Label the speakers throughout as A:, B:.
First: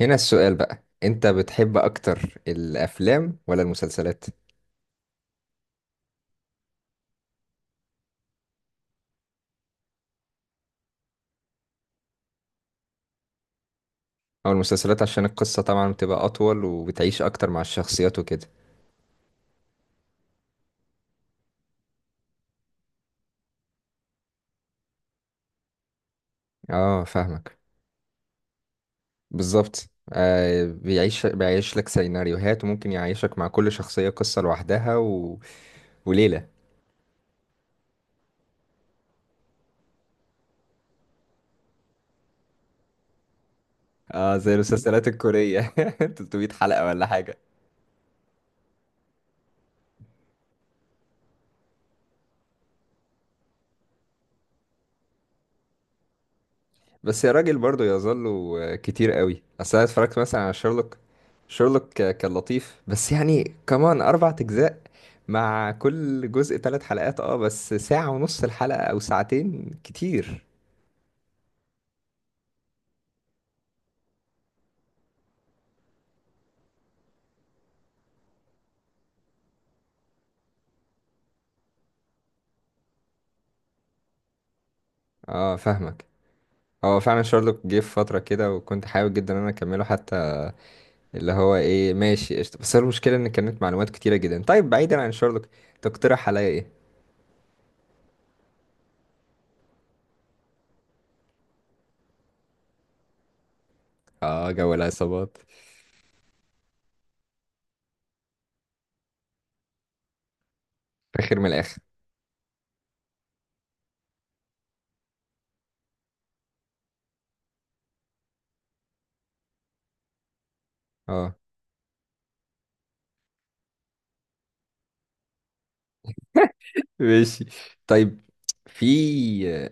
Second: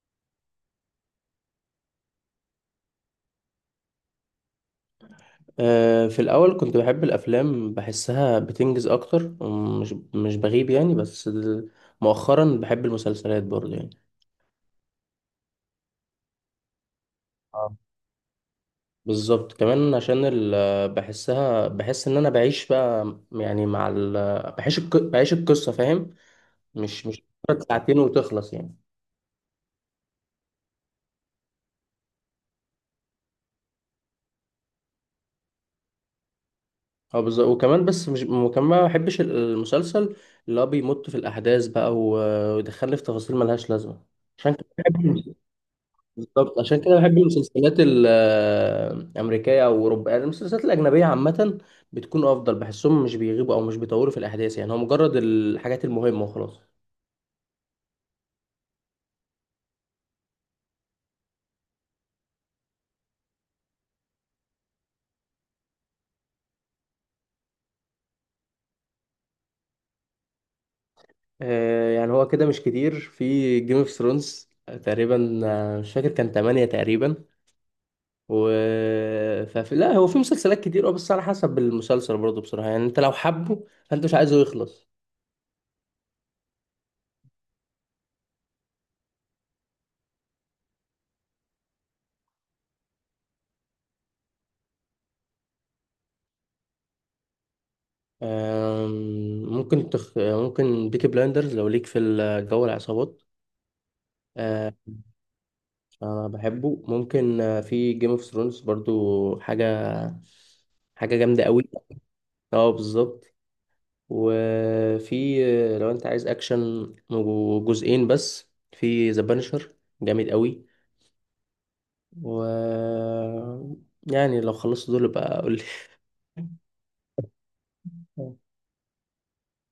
A: هنا السؤال بقى، انت بتحب اكتر الافلام ولا المسلسلات
B: في الأول كنت بحب الأفلام، بحسها بتنجز أكتر، مش بغيب يعني. بس مؤخرا بحب المسلسلات برضه يعني.
A: او المسلسلات؟ عشان القصة طبعا بتبقى اطول وبتعيش اكتر مع
B: اه
A: الشخصيات وكده.
B: بالظبط، كمان عشان بحسها، بحس إن أنا بعيش بقى يعني مع بعيش القصة، فاهم؟
A: اه
B: مش مش
A: فاهمك.
B: مجرد ساعتين وتخلص يعني.
A: بالظبط، آه بيعيش، بيعيش لك سيناريوهات وممكن يعيشك مع كل شخصية قصة لوحدها و... وليلة.
B: اه بالظبط. وكمان بس مش، وكمان ما بحبش المسلسل اللي هو بيمط في الأحداث بقى ويدخلني في تفاصيل ملهاش لازمة.
A: اه زي
B: عشان
A: المسلسلات
B: كده.
A: الكورية. 300
B: بالظبط عشان
A: حلقة
B: كده
A: ولا
B: بحب
A: حاجة.
B: المسلسلات الأمريكية أو أوروبية، يعني المسلسلات الأجنبية عامة بتكون أفضل، بحسهم مش بيغيبوا أو مش بيطولوا في الأحداث، يعني هو مجرد الحاجات المهمة وخلاص.
A: بس يا راجل برضه يظل كتير قوي. اصل انا اتفرجت مثلا على شيرلوك. شيرلوك كان لطيف، بس يعني كمان اربع اجزاء، مع كل جزء ثلاث حلقات. اه بس ساعة ونص الحلقة او ساعتين كتير.
B: يعني هو كده مش كتير. في جيم اوف ثرونز تقريبا، مش فاكر، كان تمانية تقريبا. و ففي لا هو في مسلسلات كتير، اه بس على حسب المسلسل برضه بصراحة، يعني انت لو حبه فانت مش عايزه يخلص.
A: اه فاهمك. هو فعلا شارلوك جه في فترة كده وكنت حابب جدا ان انا اكمله، حتى اللي هو ايه ماشي قشطة. بس هو المشكلة ان كانت معلومات كتيرة جدا. طيب بعيدا عن شارلوك، تقترح عليا ايه؟
B: ممكن تخ... آه، ممكن بيكي بلايندرز لو ليك في الجو، العصابات.
A: اه
B: آه،
A: جو العصابات.
B: انا بحبه. ممكن في جيم اوف ثرونز برضو، حاجه
A: فاخر
B: جامده
A: من
B: قوي.
A: الاخر.
B: اه بالظبط. وفي، لو انت عايز اكشن، جزئين بس في ذا بانشر، جامد قوي.
A: اه
B: و يعني لو خلصت دول بقى قول لي.
A: ماشي. طيب في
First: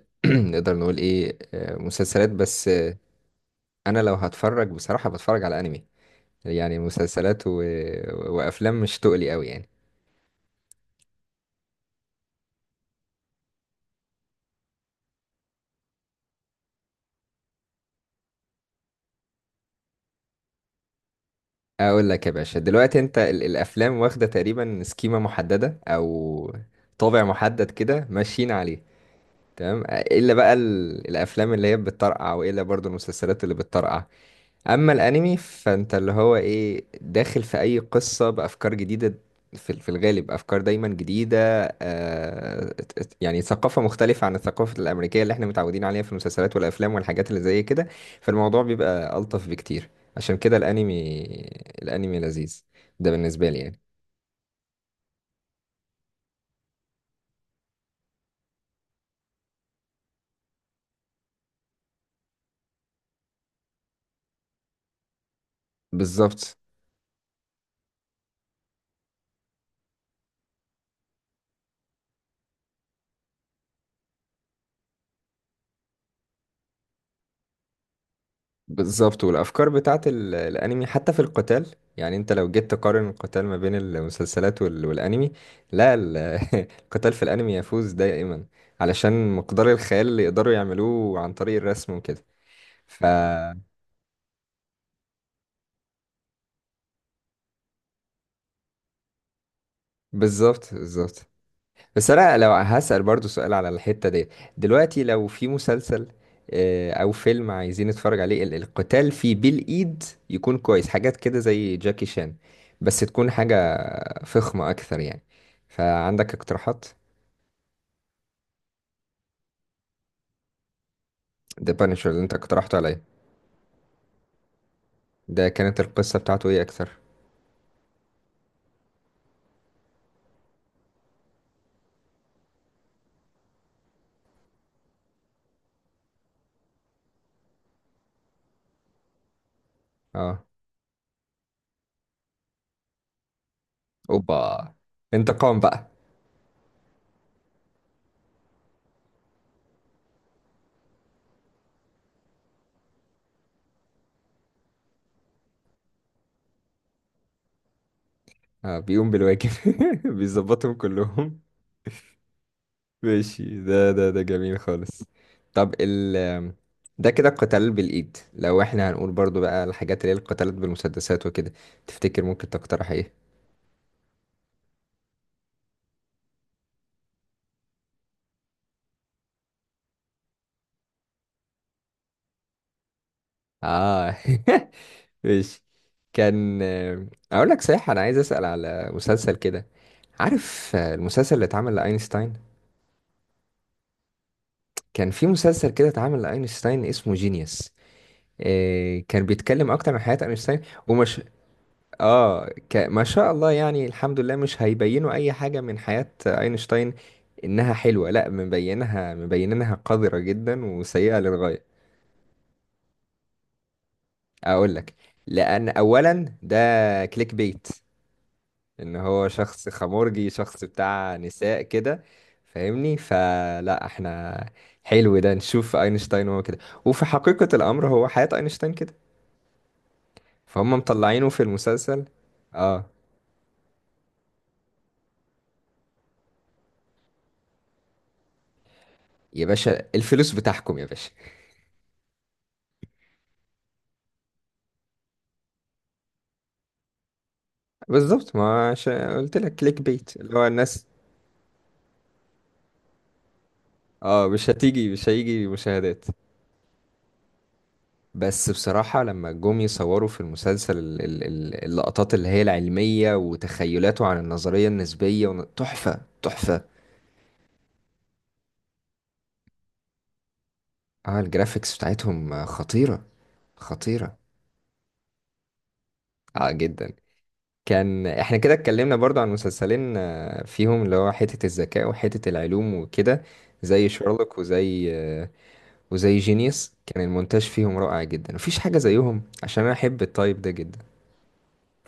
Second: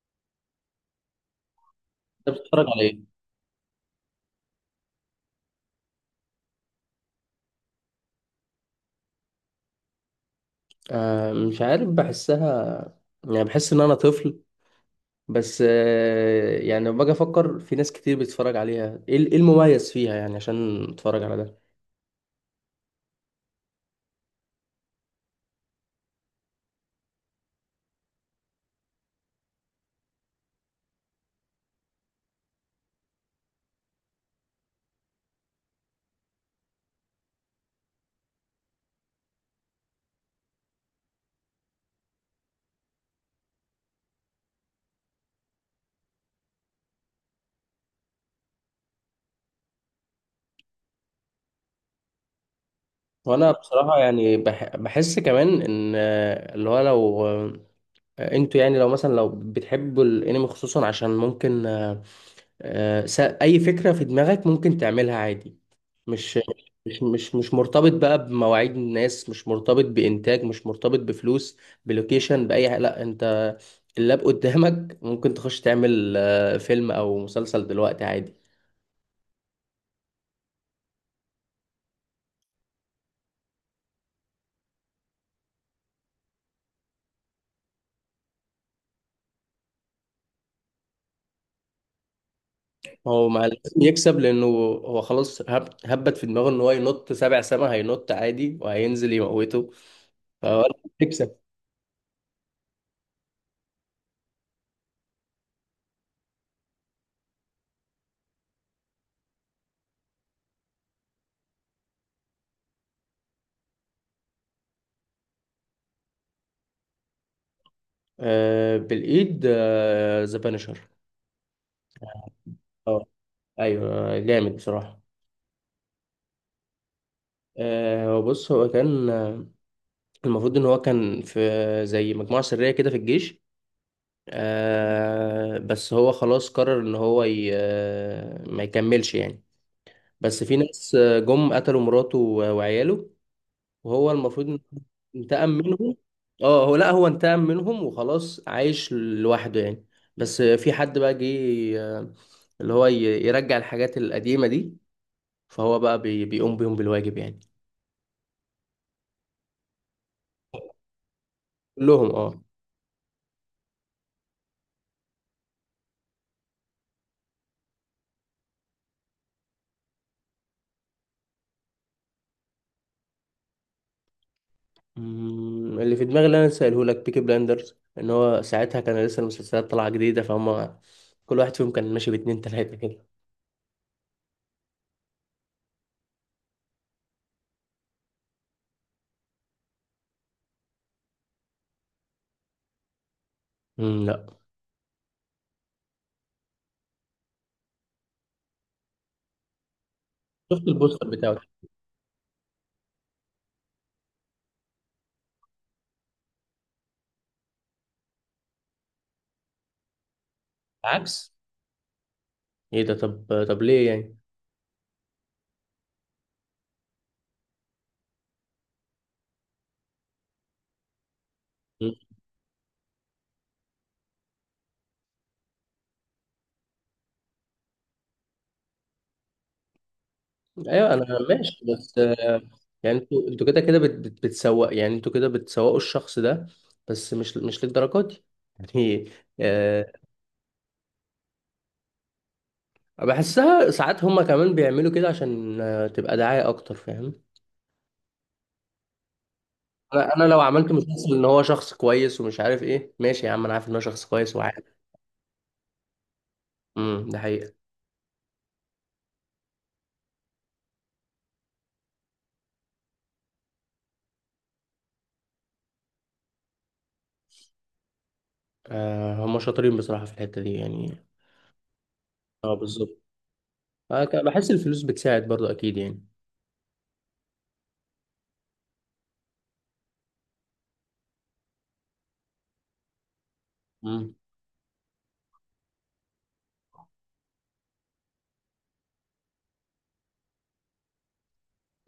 A: نقدر نقول ايه مسلسلات
B: انت بتتفرج
A: بس
B: على
A: آه،
B: ايه؟
A: انا لو هتفرج بصراحة بتفرج على انمي. يعني مسلسلات و... وافلام مش تقلي قوي يعني.
B: آه مش عارف، بحسها يعني، بحس ان انا طفل. بس آه يعني لما باجي افكر في ناس كتير بتتفرج عليها، ايه إيه المميز فيها يعني عشان اتفرج على ده.
A: اقول لك يا باشا، دلوقتي انت الافلام واخدة تقريبا سكيمة محددة او طابع محدد كده ماشيين عليه، تمام؟ الا بقى الافلام اللي هي بتطرقع، والا برضو المسلسلات اللي بتطرقع. اما الانمي فانت اللي هو ايه، داخل في اي قصة بافكار جديدة. في الغالب افكار دايما جديدة. آه يعني ثقافة مختلفة عن الثقافة الامريكية اللي احنا متعودين عليها في المسلسلات والافلام والحاجات اللي زي كده. فالموضوع بيبقى الطف بكتير. عشان كده الانمي، الانمي لذيذ. ده بالنسبة
B: وانا
A: لي يعني.
B: بصراحه يعني بحس كمان ان اللي هو لو انتوا يعني لو مثلا لو بتحبوا الانمي خصوصا، عشان ممكن اي فكره في دماغك ممكن تعملها عادي. مش
A: بالظبط
B: مش مرتبط بقى بمواعيد الناس، مش مرتبط بانتاج، مش مرتبط بفلوس، بلوكيشن، باي حاجه. لا انت اللاب قدامك ممكن تخش تعمل فيلم او مسلسل دلوقتي عادي.
A: بالظبط. والافكار بتاعت الانمي حتى في القتال، يعني انت لو جيت تقارن القتال ما بين المسلسلات والانمي، لا، قتال في الانمي يفوز دائما. علشان مقدار الخيال اللي يقدروا يعملوه عن طريق الرسم وكده. ف-
B: هو مع لازم يكسب، لانه هو خلاص هبت في دماغه ان هو ينط سبع سما، هينط عادي وهينزل يموته. فهو
A: بالظبط بالظبط.
B: يكسب.
A: بس انا لو هسأل برضو سؤال على الحتة دي، دلوقتي لو في مسلسل او فيلم عايزين نتفرج عليه، القتال فيه بالايد، يكون كويس حاجات كده زي جاكي شان، بس تكون حاجة فخمة اكثر يعني. فعندك اقتراحات؟
B: آه بالايد، آه ذا بانشر.
A: ده بانشر اللي انت اقترحته عليا.
B: اه ايوه، جامد بصراحه.
A: ده كانت القصة بتاعته ايه اكثر؟
B: بص، هو كان المفروض ان هو كان في زي مجموعه سريه كده في الجيش. آه بس هو خلاص قرر ان هو ي... آه، ما يكملش يعني.
A: اه.
B: بس في ناس جم قتلوا مراته وعياله، وهو المفروض.
A: اوبا،
B: انتقم
A: انتقام بقى.
B: منهم. اه، هو لا، هو انتقم منهم وخلاص، عايش لوحده يعني. بس في حد بقى جه، آه، اللي هو يرجع الحاجات القديمة دي، فهو بقى بيقوم بيهم بالواجب يعني.
A: اه بيقوم بالواجب. بيظبطهم كلهم.
B: كلهم، اه.
A: ماشي. ده جميل خالص. طب ال- ده كده القتال بالإيد. لو احنا هنقول برضو بقى الحاجات اللي هي القتالات بالمسدسات وكده، تفتكر ممكن تقترح ايه؟
B: مم، اللي في دماغي اللي انا سأله لك، بيكي بلاندرز، ان هو ساعتها كان لسه المسلسلات طالعة جديدة، فهم كل واحد فيهم كان ماشي باتنين تلاتة كده.
A: اه. ماشي. كان اقول لك صحيح، انا عايز اسأل على مسلسل كده. عارف المسلسل اللي اتعمل لأينشتاين؟
B: مم، لا.
A: كان في مسلسل كده اتعمل لأينشتاين اسمه جينيوس. كان بيتكلم اكتر عن حياة اينشتاين.
B: شفت البوستر
A: ومش-
B: بتاعه.
A: اه ما شاء الله يعني، الحمد لله مش هيبينوا اي حاجة من حياة اينشتاين انها حلوة. لا مبينها مبينينها قذرة جدا وسيئة
B: عكس؟
A: للغاية.
B: ايه ده؟ طب، طب ليه يعني؟
A: اقول لك. لان اولا ده كليك بيت، ان هو شخص خمورجي، شخص بتاع نساء كده، فاهمني؟ فلا احنا حلو ده نشوف اينشتاين هو كده، وفي حقيقة الامر هو حياة اينشتاين كده. فهم
B: ايوه انا
A: مطلعينه في
B: ماشي، بس
A: المسلسل. اه
B: يعني انتوا كده كده بتسوق، يعني انتوا كده بتسوقوا الشخص ده، بس مش مش للدرجه دي يعني.
A: يا باشا
B: آه،
A: الفلوس بتاعكم يا باشا.
B: بحسها ساعات هما كمان بيعملوا كده عشان تبقى دعاية اكتر، فاهم؟
A: بالظبط ما عش... قلت لك كليك
B: انا
A: بيت
B: أنا
A: اللي
B: لو
A: هو
B: عملت
A: الناس.
B: مسلسل ان هو شخص كويس ومش عارف ايه، ماشي يا عم، انا عارف ان هو شخص
A: اه
B: كويس
A: مش
B: وعارف.
A: هتيجي، مش هيجي مشاهدات.
B: امم، ده حقيقة.
A: بس بصراحة لما جم يصوروا في المسلسل اللقطات اللي هي العلمية وتخيلاته عن النظرية النسبية ون- تحفة تحفة.
B: هما شاطرين بصراحة في الحتة دي يعني.
A: اه الجرافيكس بتاعتهم
B: اه بالظبط.
A: خطيرة، خطيرة.
B: بحس الفلوس بتساعد برضو اكيد يعني.
A: اه جدا. كان احنا كده اتكلمنا برضو عن مسلسلين فيهم اللي هو حتة الذكاء وحتة العلوم وكده، زي
B: امم.
A: شارلوك وزي وزي جينيوس، كان المونتاج فيهم رائع جدا، مفيش حاجة زيهم، عشان أنا أحب التايب ده جدا.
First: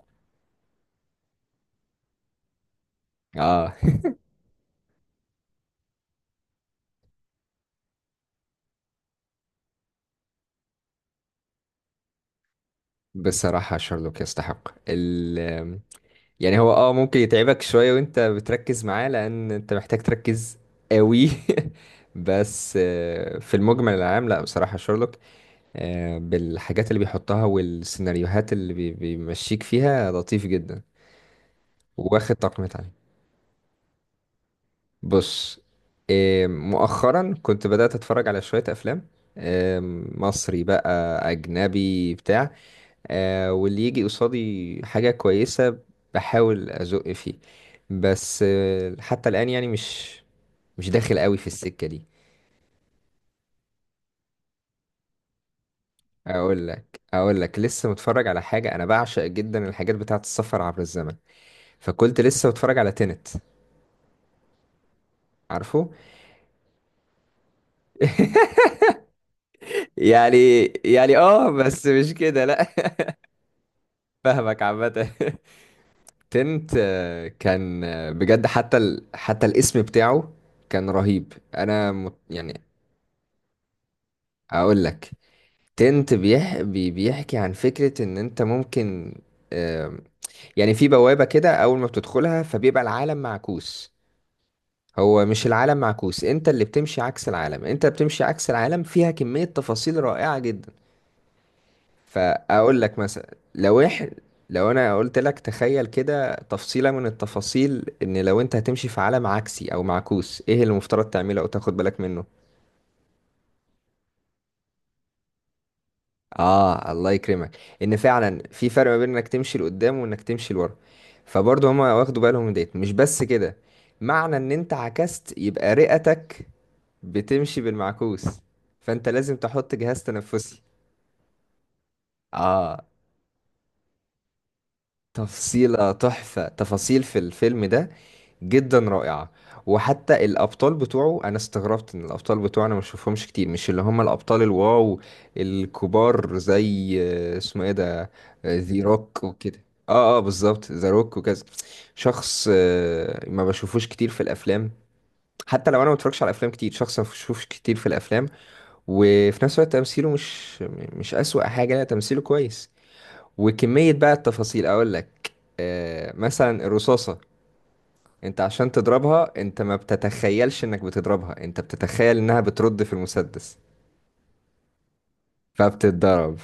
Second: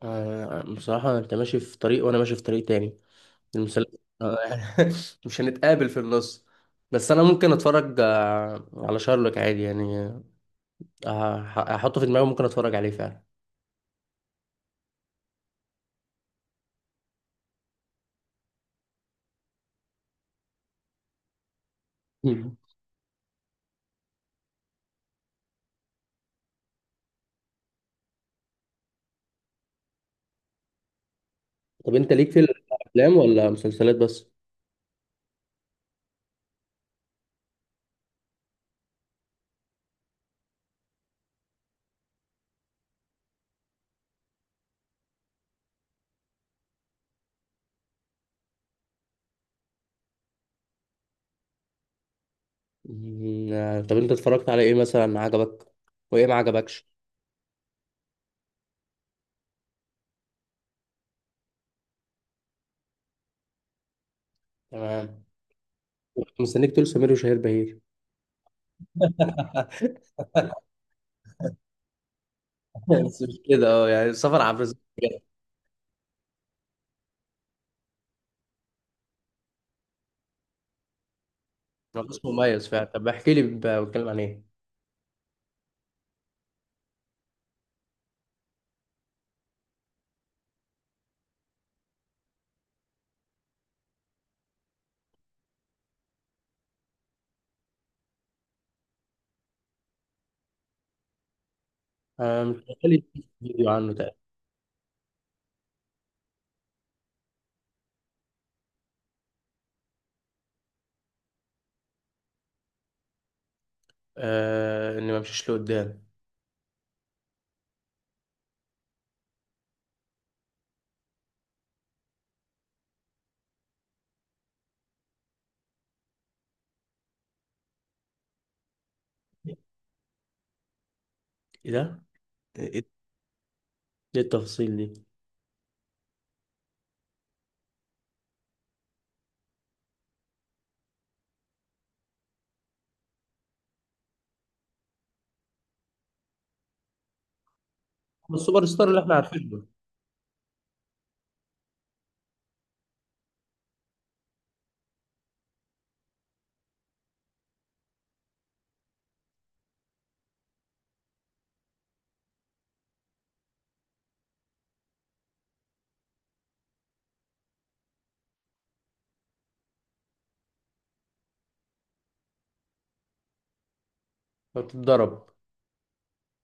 B: بصراحة انت ماشي في طريق وانا ماشي في طريق تاني.
A: آه.
B: المسل... مش هنتقابل في النص. بس انا ممكن اتفرج على شارلوك عادي يعني. هحطه في دماغي، ممكن اتفرج عليه فعلا.
A: بصراحة شارلوك يستحق ال- يعني هو آه ممكن يتعبك شوية وأنت بتركز معاه، لأن أنت محتاج تركز قوي.
B: مم.
A: بس في المجمل العام لا بصراحة شارلوك. بالحاجات اللي بيحطها والسيناريوهات اللي بيمشيك فيها، لطيف جدا.
B: طب انت ليك
A: واخد
B: في
A: تقييمات عالية.
B: الافلام ولا مسلسلات بس؟
A: بص، إيه، مؤخرا كنت بدأت أتفرج على شوية أفلام. إيه، مصري بقى، أجنبي، بتاع. واللي يجي قصادي حاجة كويسة بحاول أزق فيه. بس حتى الآن يعني مش، مش داخل قوي في السكة دي.
B: طب انت اتفرجت على ايه مثلا عجبك وايه ما
A: أقول
B: عجبكش؟
A: لك أقول لك، لسه متفرج على حاجة. أنا بعشق جدا الحاجات بتاعة السفر عبر الزمن، فكنت لسه متفرج على تينت.
B: تمام.
A: عارفه؟
B: كنت مستنيك تقول سمير وشهير بهير
A: يعني يعني اه بس مش كده لا.
B: بس مش كده، اه يعني سفر عبر
A: فاهمك
B: الزمن.
A: عامة. تنت كان بجد حتى حتى الاسم بتاعه كان رهيب. انا
B: اسمه
A: يعني.
B: مميز فعلا. طب احكي لي، بتكلم عن ايه؟
A: اقول لك. تنت بيحكي عن فكرة ان انت ممكن آم، يعني في بوابة كده اول ما بتدخلها فبيبقى العالم معكوس. هو مش العالم معكوس، انت اللي بتمشي عكس العالم، انت بتمشي عكس العالم. فيها كمية تفاصيل رائعة جدا.
B: مش
A: فاقول
B: حكى
A: لك
B: لي
A: مثلا
B: فيديو
A: لو
B: عنه تقريبا.
A: لو انا قلت لك تخيل كده تفصيلة من التفاصيل، ان لو انت هتمشي في عالم عكسي او معكوس، ايه اللي المفترض تعمله او تاخد بالك منه؟
B: اني ما امشيش لقدام.
A: اه الله يكرمك، ان فعلا في فرق ما بين انك تمشي لقدام وانك تمشي لورا. فبرضه هما واخدوا بالهم من ديت. مش بس كده، معنى ان انت عكست يبقى رئتك بتمشي بالمعكوس، فانت لازم تحط جهاز تنفسي.
B: ايه ده؟
A: اه.
B: ايه التفاصيل دي؟
A: تفصيلة تحفة. تفاصيل في الفيلم ده جدا رائعة. وحتى الأبطال بتوعه، أنا استغربت إن الأبطال بتوعه أنا مشوفهمش كتير، مش اللي هم الأبطال الواو الكبار، زي اسمه إيه ده.
B: السوبر
A: ذي
B: ستار اللي احنا
A: روك
B: عارفينه.
A: وكده، اه اه بالظبط ذا روك وكذا. شخص ما بشوفوش كتير في الأفلام، حتى لو أنا ما بتفرجش على أفلام كتير، شخص ما بشوفوش كتير في الأفلام. وفي نفس الوقت تمثيله مش، مش أسوأ حاجة، لا تمثيله كويس. وكمية بقى التفاصيل، أقول لك، آه مثلا الرصاصة، أنت عشان تضربها أنت ما بتتخيلش إنك بتضربها، أنت بتتخيل إنها بترد في المسدس،
B: بتتضرب.
A: فبتتضرب،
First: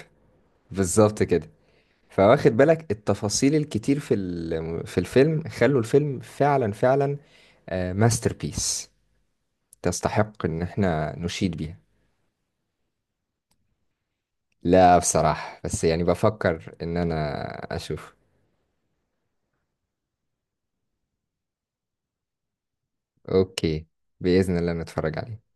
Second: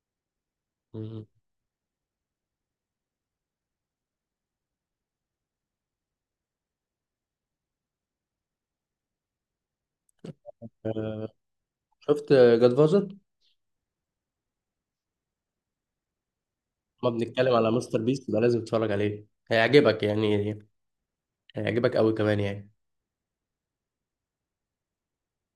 A: بالظبط
B: مم.
A: كده. فواخد بالك التفاصيل الكتير في في الفيلم خلوا الفيلم فعلا فعلا ماستر بيس، تستحق إن احنا
B: آه،
A: نشيد بيها.
B: شفت جاد فازر؟
A: لا بصراحة، بس يعني بفكر إن
B: ما
A: أنا
B: بنتكلم على مستر
A: أشوف.
B: بيست ده، لازم تتفرج عليه، هيعجبك يعني، هيعجبك قوي كمان يعني.
A: أوكي، بإذن الله نتفرج عليه.